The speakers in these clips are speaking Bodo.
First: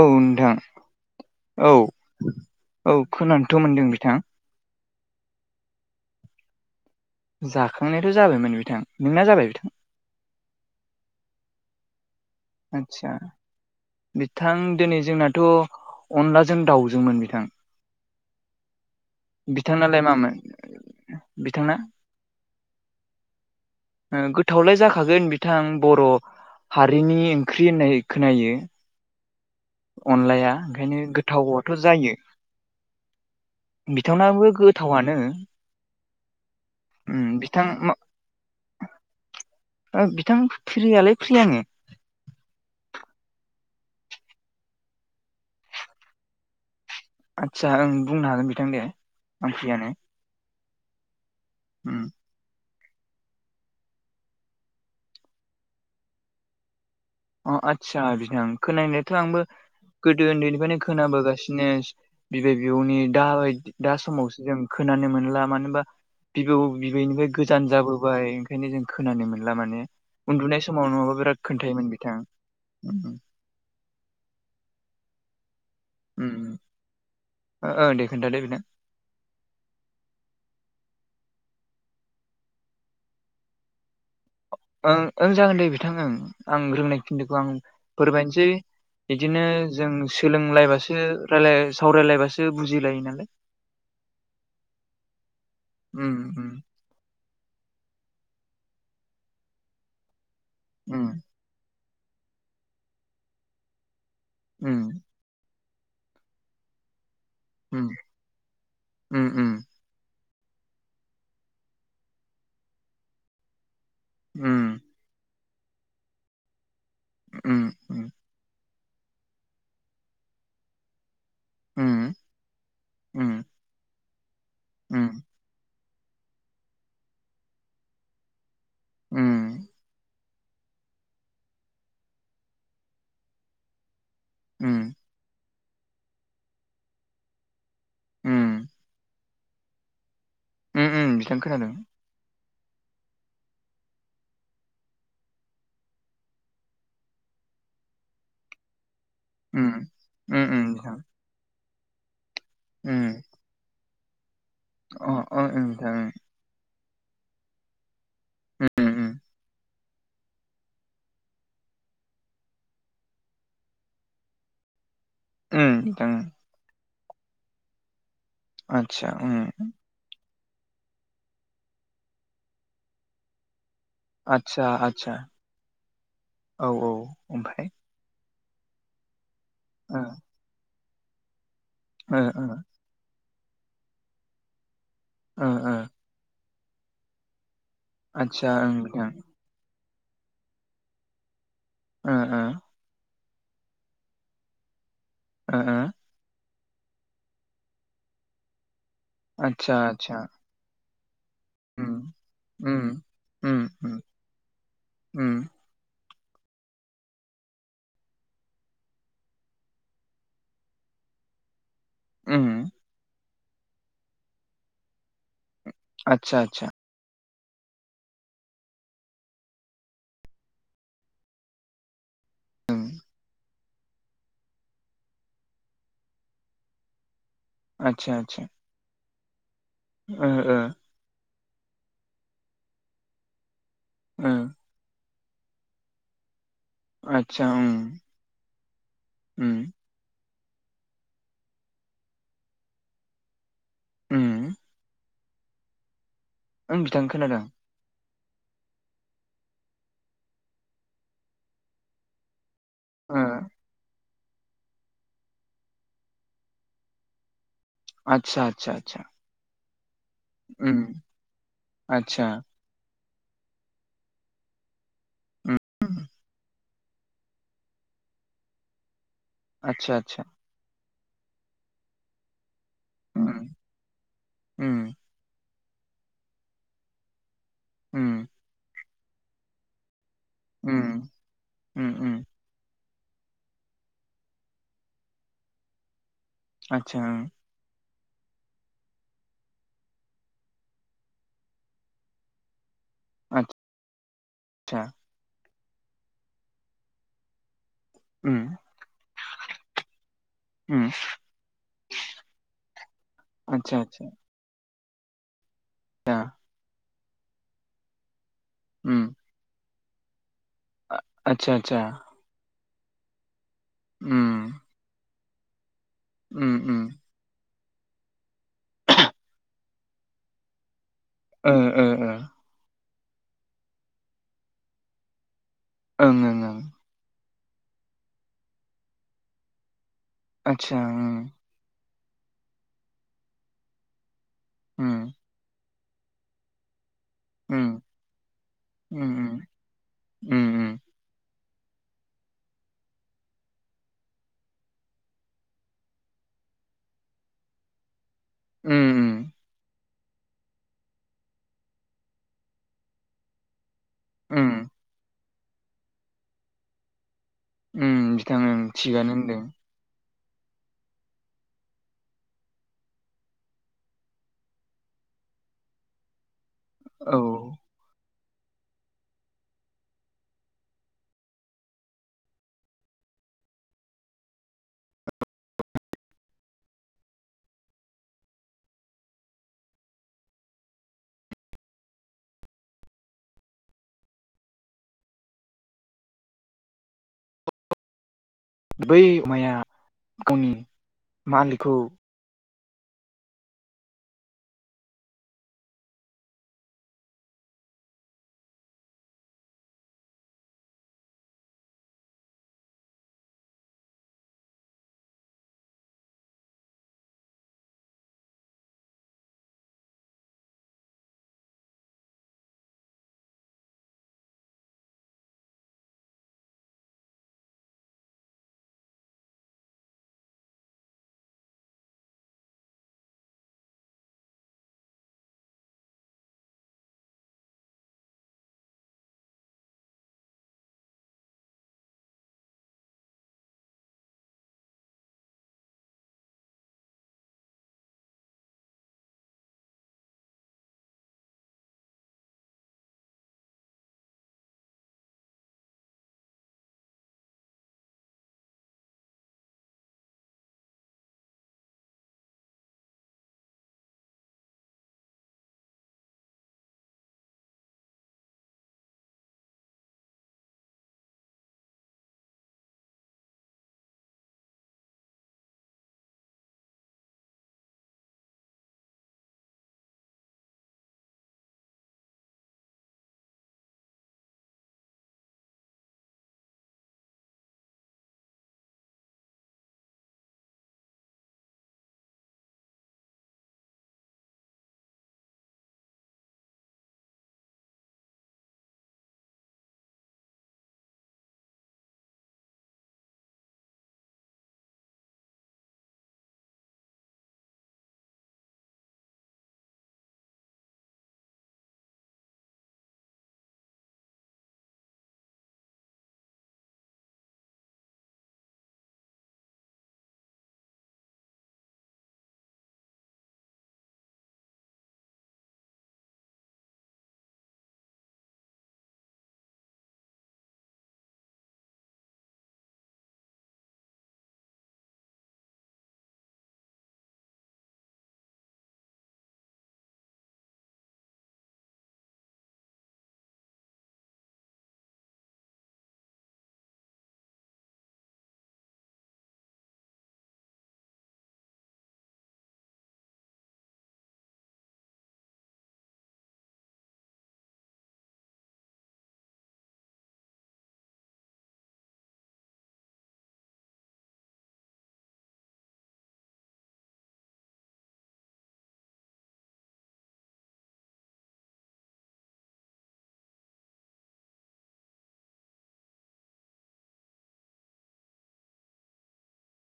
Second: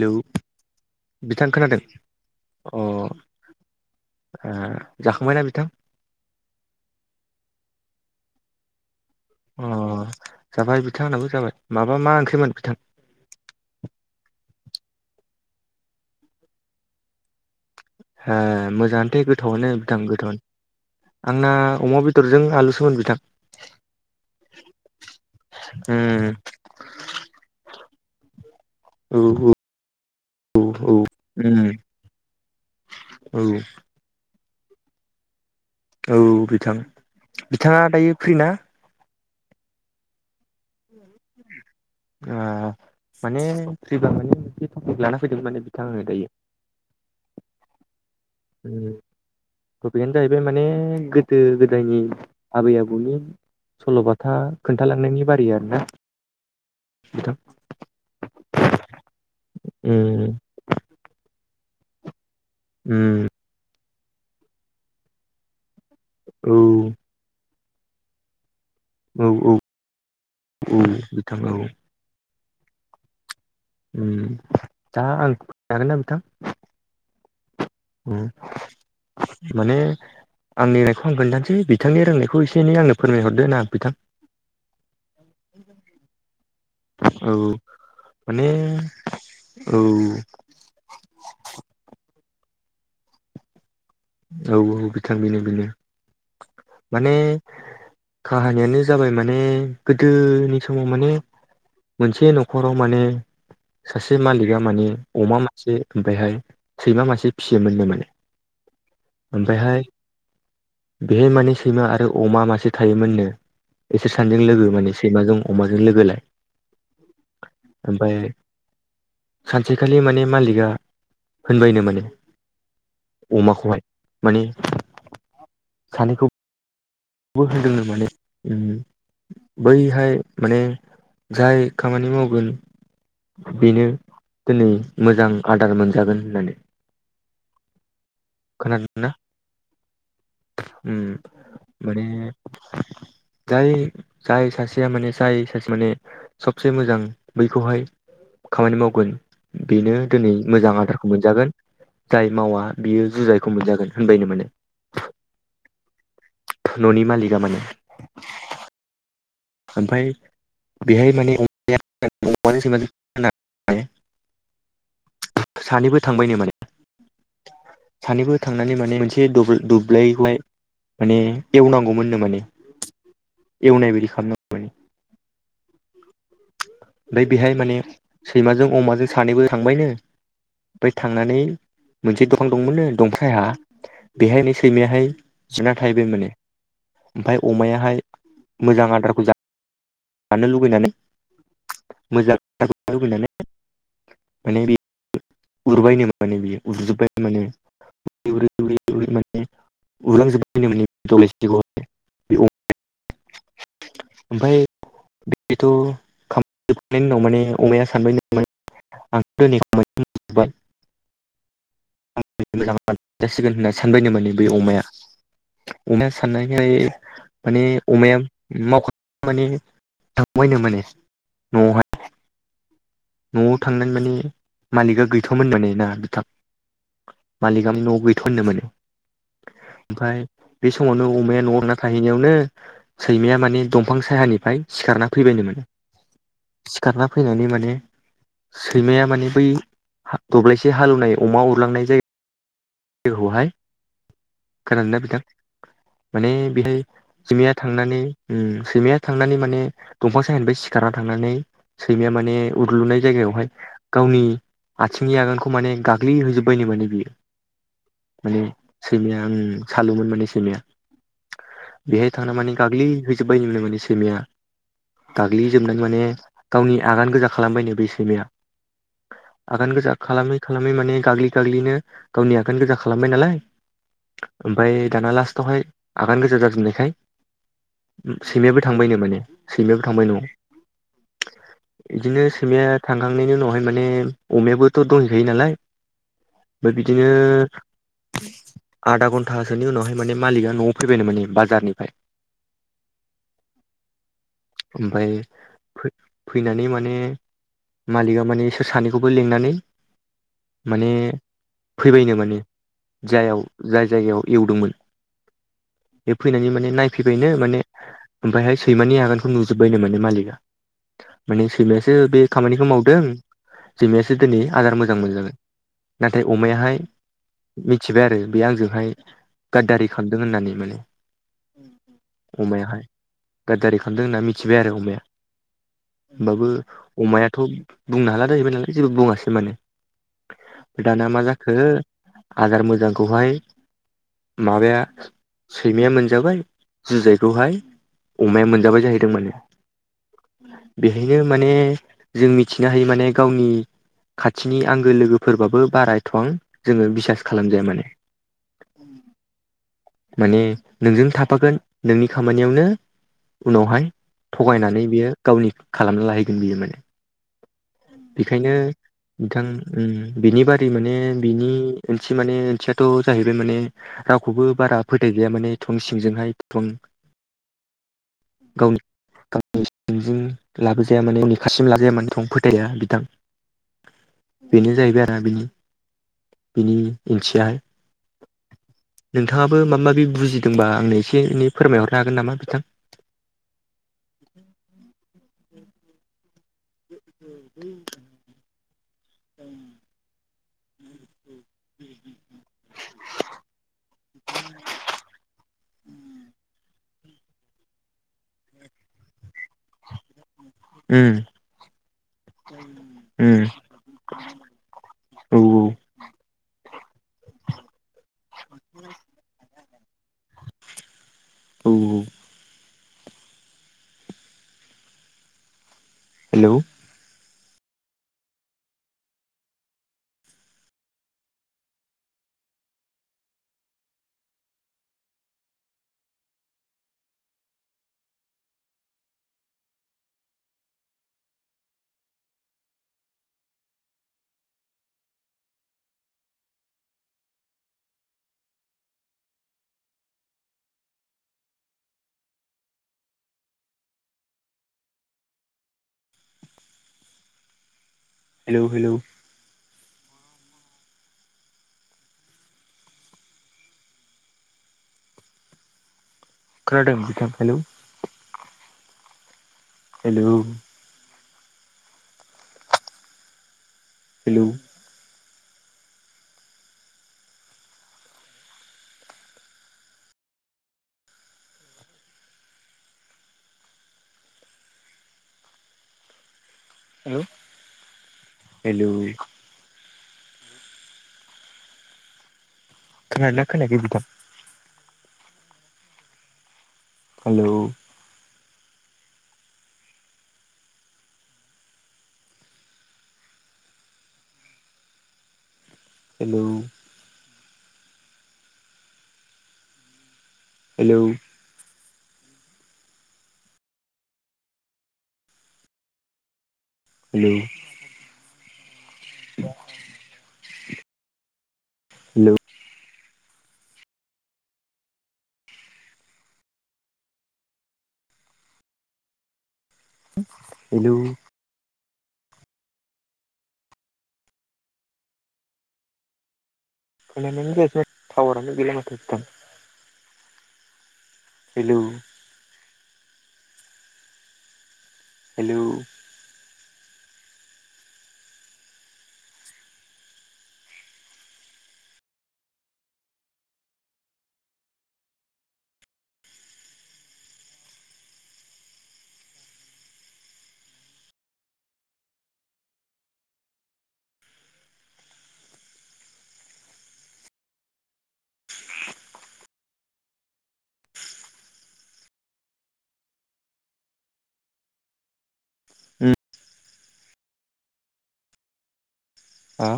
औ नोंथां बिथां औ खोनादों अ ओ औ खोनानोथ' मोनदों बिथां जाखांबायना बिथां जाखांनायाथ' जाबायमोन बिथां नोंना जाबाय अ बिथां जाबाय बिथां आंनाबो जाबाय माबा मा ओंख्रै आतसा बिथां दिनै जोंनाथ' अनलाजों दाउजोंमोन बिथां। ओ मोजाङानोथे गोथावनो बिथांनालाय मामोन गोथावनो आंना बिथांना अमा बेदरजों आलु सोमोन बिथां ओ गोथावलाय जाखागोन बिथां बर' उम हारिनि ओंख्रि होननाय खोनायो। औ अनलाया औ औ ओंखायनो उम गोथावआथ' जायो औ बिथांनाबो गोथावानो औ बिथां बिथाङा दायो फ्रि ना ओ बिथां फ्रियालाय फ्रि आङो अ माने फैबा माने मोनसे थटपिक लाना फैदों माने बिथाङा होनो दायो आदसा ओ बुंनो हागोन बिथां उम दे आं फ्रियानो। टपिकआनो जाहैबाय माने उम गोदो-गोदायनि आबै-आबौ नि सल'बाथा खोन्थालांनायनि बारै आरो ना अ आदसा बिदिं खोनानायाथ' आंबो उम गोदो उन्दैनिफ्रायनो खोनाबोगासिनो बिदिनो बिबै बिबौनि उम दाबायदि दा समावसो जों खोनानो मोनला मानो होनबा औ बिबौ बिबैनिफ्राय गोजान जाबोबाय बेखायनो जों औ खोनानो मोनला औ माने उन्दुनाय औ समाव नङाबा बिथां बिराद औ खोनथायोमोन बि [inaudible] उ दा आं हागोन ना बिथां ओं दे खोन्थादो बिथां माने आंनि बे आं खोन्थानोसै बिथांनि रोंनायखौ एसे एनै आंनो फोरमायहरदो नां बिथां ओं ओं जागोन दे बिथां ओं आं रोंनाय औ खिन्दोखौ आं फोरमायनोसै माने बिदिनो औ जों सोलोंलायबासो रायला सावरायलायबासो बुजिलायो नालाय औ औ बिथां बेनो बेनो उम उम माने काहानियानो जाबाय माने गोदोनि समाव माने मोनसे न'खराव माने सासे मालिका माने उम अमा से ओमफायहाय सैमा मासे फिसियोमोननो उम माने उम उम ओमफायहाय बेहाय माने सैमा आरो अमा मासे थायोमोननो। बिसोर सानजों लोगो उम माने सैमाजों अमाजों लोगोलाय उम सानसेखालि माने मालिकआ उम होनबायनो माने उम अमाखौहाय मानि उम सानैखौ बो होनदोंनो माने उम बैहाय माने जाय खामानि मावगोन बेनो दिनै उम मोजां आदार मोनजागोन होननानै उम खोनादों ना? उम बे जाय जाय सासेया माने जाय सासे माने सबसे मोजां बैखौहाय खामानि मावगोन उम बेनो दिनै उम मोजां बिथां आदारखौ मोनजागोन जाय मावा उम बियो जुजायखौ मोनजागोन। होनबायनो माने अ अ ओं नोंथां ओं न'नि मालिका माने उम ओमफाय बेहाय माने [unintelligible] उम सानैबो बिथां थांबायनो माने‌ सानैबो थांनानै माने आदसा मोनसे उम दुब्लै- दुब्लैहाय माने एवनांगौमोननो माने एवनाय बायदि खालामनांगौ आतसा आतसा औ औ ओमफ्राय बेहाय ओमफाय? माने सैमाजों अमाजों सानैबो थांबायनो ओमफाय थांनानै ओ मोनसे ओ दखान दंमोननो [unintelligible] बेहायनो सैमाहाय ओ ओ जिना थाहैबाय माने ओमफाय अमायाहाय आदसा ओं मोजां बिथां आदारखौ जा जानो लुबैनानै ओ मोजां [unintelligible] माने बे ओ ओ उरबायनो माने बेयो उरजोबबाय माने [unintelligible] उरै माने आदसा आदसा उरलांजोब्बायनो माने उम दब्लायसेखौहाय उम उम उम ओमफाय उम बेथ' [unintelligible] उनाव माने अमाया सानबाय नो माने उम [unintelligible] [unintelligible] जासिगोन होनना सानबायनो माने बे अमाया अमाया आदसा आदसा साननायखाय माने अमाया मावख माने थांबायनो माने न'आवहाय उम न'आव थांनानै माने मालिकआ गैथ'वामोन ना बिथां मालिकावानि न'आव आदसा गैथ' होननो आदसा मोने ओमफाय ओ ओ बे समावनो अमाया न'आव थांना थैहैनायावनो सैमाया माने दंफां ओ सायानिफ्राय सिखारना फैबायनो माने सिखारना आदसा फैनानै उम माने सैमाया माने बै उम दब्लायसे हालेवनाय अमा उरलांनाय जायो [unintelligible] हाय उम खोनादोंना बिथां माने ओं बेहाय बिथां खोनादों सैमाया थांनानै उम सैमाया थांनानै माने दंफां सायहानिफ्राय सिखारना थांनानै सैमाया माने उरलुनाय ओ जायगायावहाय गावनि आथिंनि आगानखौ माने गाग्लिहोजोबबायनो माने बियो माने आतसा आतसा आतसा सैमाया उम सालुमोन माने सैमाया उम बेहाय आतसा थांना माने गाग्लिहैजोबबाय [unintelligible] माने सैमाया। उम गाग्लिजोबनानै माने गावनि आगान गोजा खालामबायनो बे सैमाया। आगान गोजा आतसा आतसा खालामै खालामै माने गाग्लि गाग्लिनो गावनि आ गान गोजा खालामबाय उम नालाय ओमफ्राय उम दाना लास्टआवहाय आगान गोजा जाजोबनायखाय उम सैमायाबो थांबायनो माने सैमायाबो थांबाय न'आव। उम उम उम बिदिनो सैमाया थांखांनायनि उनावहाय माने अमायाबोथ' दंहैखायो नालाय। ओमफ्राय आतसा बिदिनो उम आधा घन्टासोनि उनावहाय माने मालिका न'आव फैबायनो माने बाजारनिफ्राय आतसा ओमफ्राय फैनानै माने मालिकआ उम माने इसोर सानैखौबो लिंनानै उम माने फैबायनो माने जायाव आतसा जाय आतसा जायगायाव एवदोंमोन। बे दा फैनानै माने नायफैबायनो माने ओमफ्रायहाय उम सैमानि आगानखौ नुजोब्बायनो माने मालिकआ। माने आतसा आतसा सैमायासो बे खामानिखौ मावदों सैमायासो दिनै उम आदार मोजां मोनजागोन। नाथाय उम अमायाहाय उम मिथिबाय आरो बे आंजोंहाय गाददारि खालामदों होननानै माने। ओ ओ ओ गाददारि खामदों होनना मिथिबाय आरो अमाया ओं ओं होमबाबो ओं अमाया थ' बुंनो हाला जाहैबाय नालाय जेबो बुङासै माने। आतसा दाना उम मा जाखो आदार मोजांखौहाय माबाया उम सैमाया मोनजाबाय जुजायखौहाय उम अमाया मोनजाबाय जाहैदों माने उम उम बेहायनो माने जों मिथिनो हायो माने गावनि खाथिनि आंगो लोगोफोरबाबो बारा एथ'बां जोङो बिसास खालामजाया माने। उम माने नोंजों थाफागोन नोंनि खामानियावनो उनावहाय उम थगायनानै बियो गावनि खालामना लाहैगोन बियो माने उम बिथां बेखायनो ओं थिगानो होनदों बिथां। ओरै माने बिनि ओंथि माने ओंथियाथ' जाहैबायमाने रावखौबो बारा फोथाय जाया माने थं सिंजोंहाय थं औ गावनि गावनि सिंजों लाबोजाया माने [unintelligible] लाबोजाया माने थं फोथाया बिथां बेनो जाहैबाय आरो बिनि बिनि ओंथियाहाय। नोंथाङाबो माबा माबि बुजिदोंबा आंनो एसे एनै फोरमायहरनो हागोन नामा बिथां? [inaudible] [inaudible] बै अमाया गावनि मालिकखौ [inaudible] उम उम औ औ औ औ हेलौ हेलौ हेलौ खोनादों बिथां हेलौ हेलौ हेलौ हेलौ खोनादोंना खोनायाखै नोंथां? Hello hello hello hello hello hello थावारानो गैला माथो नोंथां हेलौ हेलौ उम हा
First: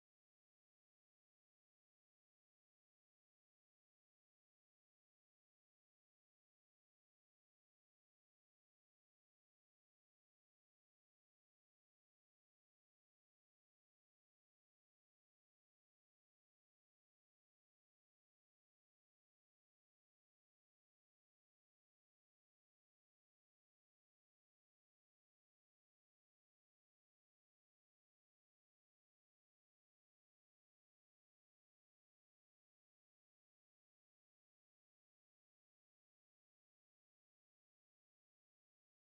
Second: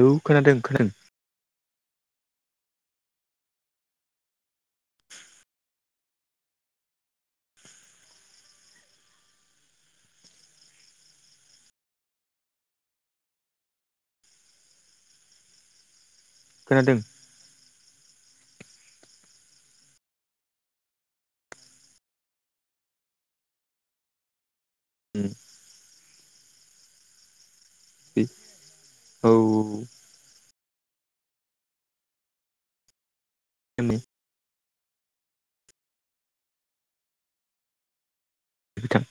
औ खोनादों खोनादों खोनादों उम [unintelligible] औ [inaudible] बिथां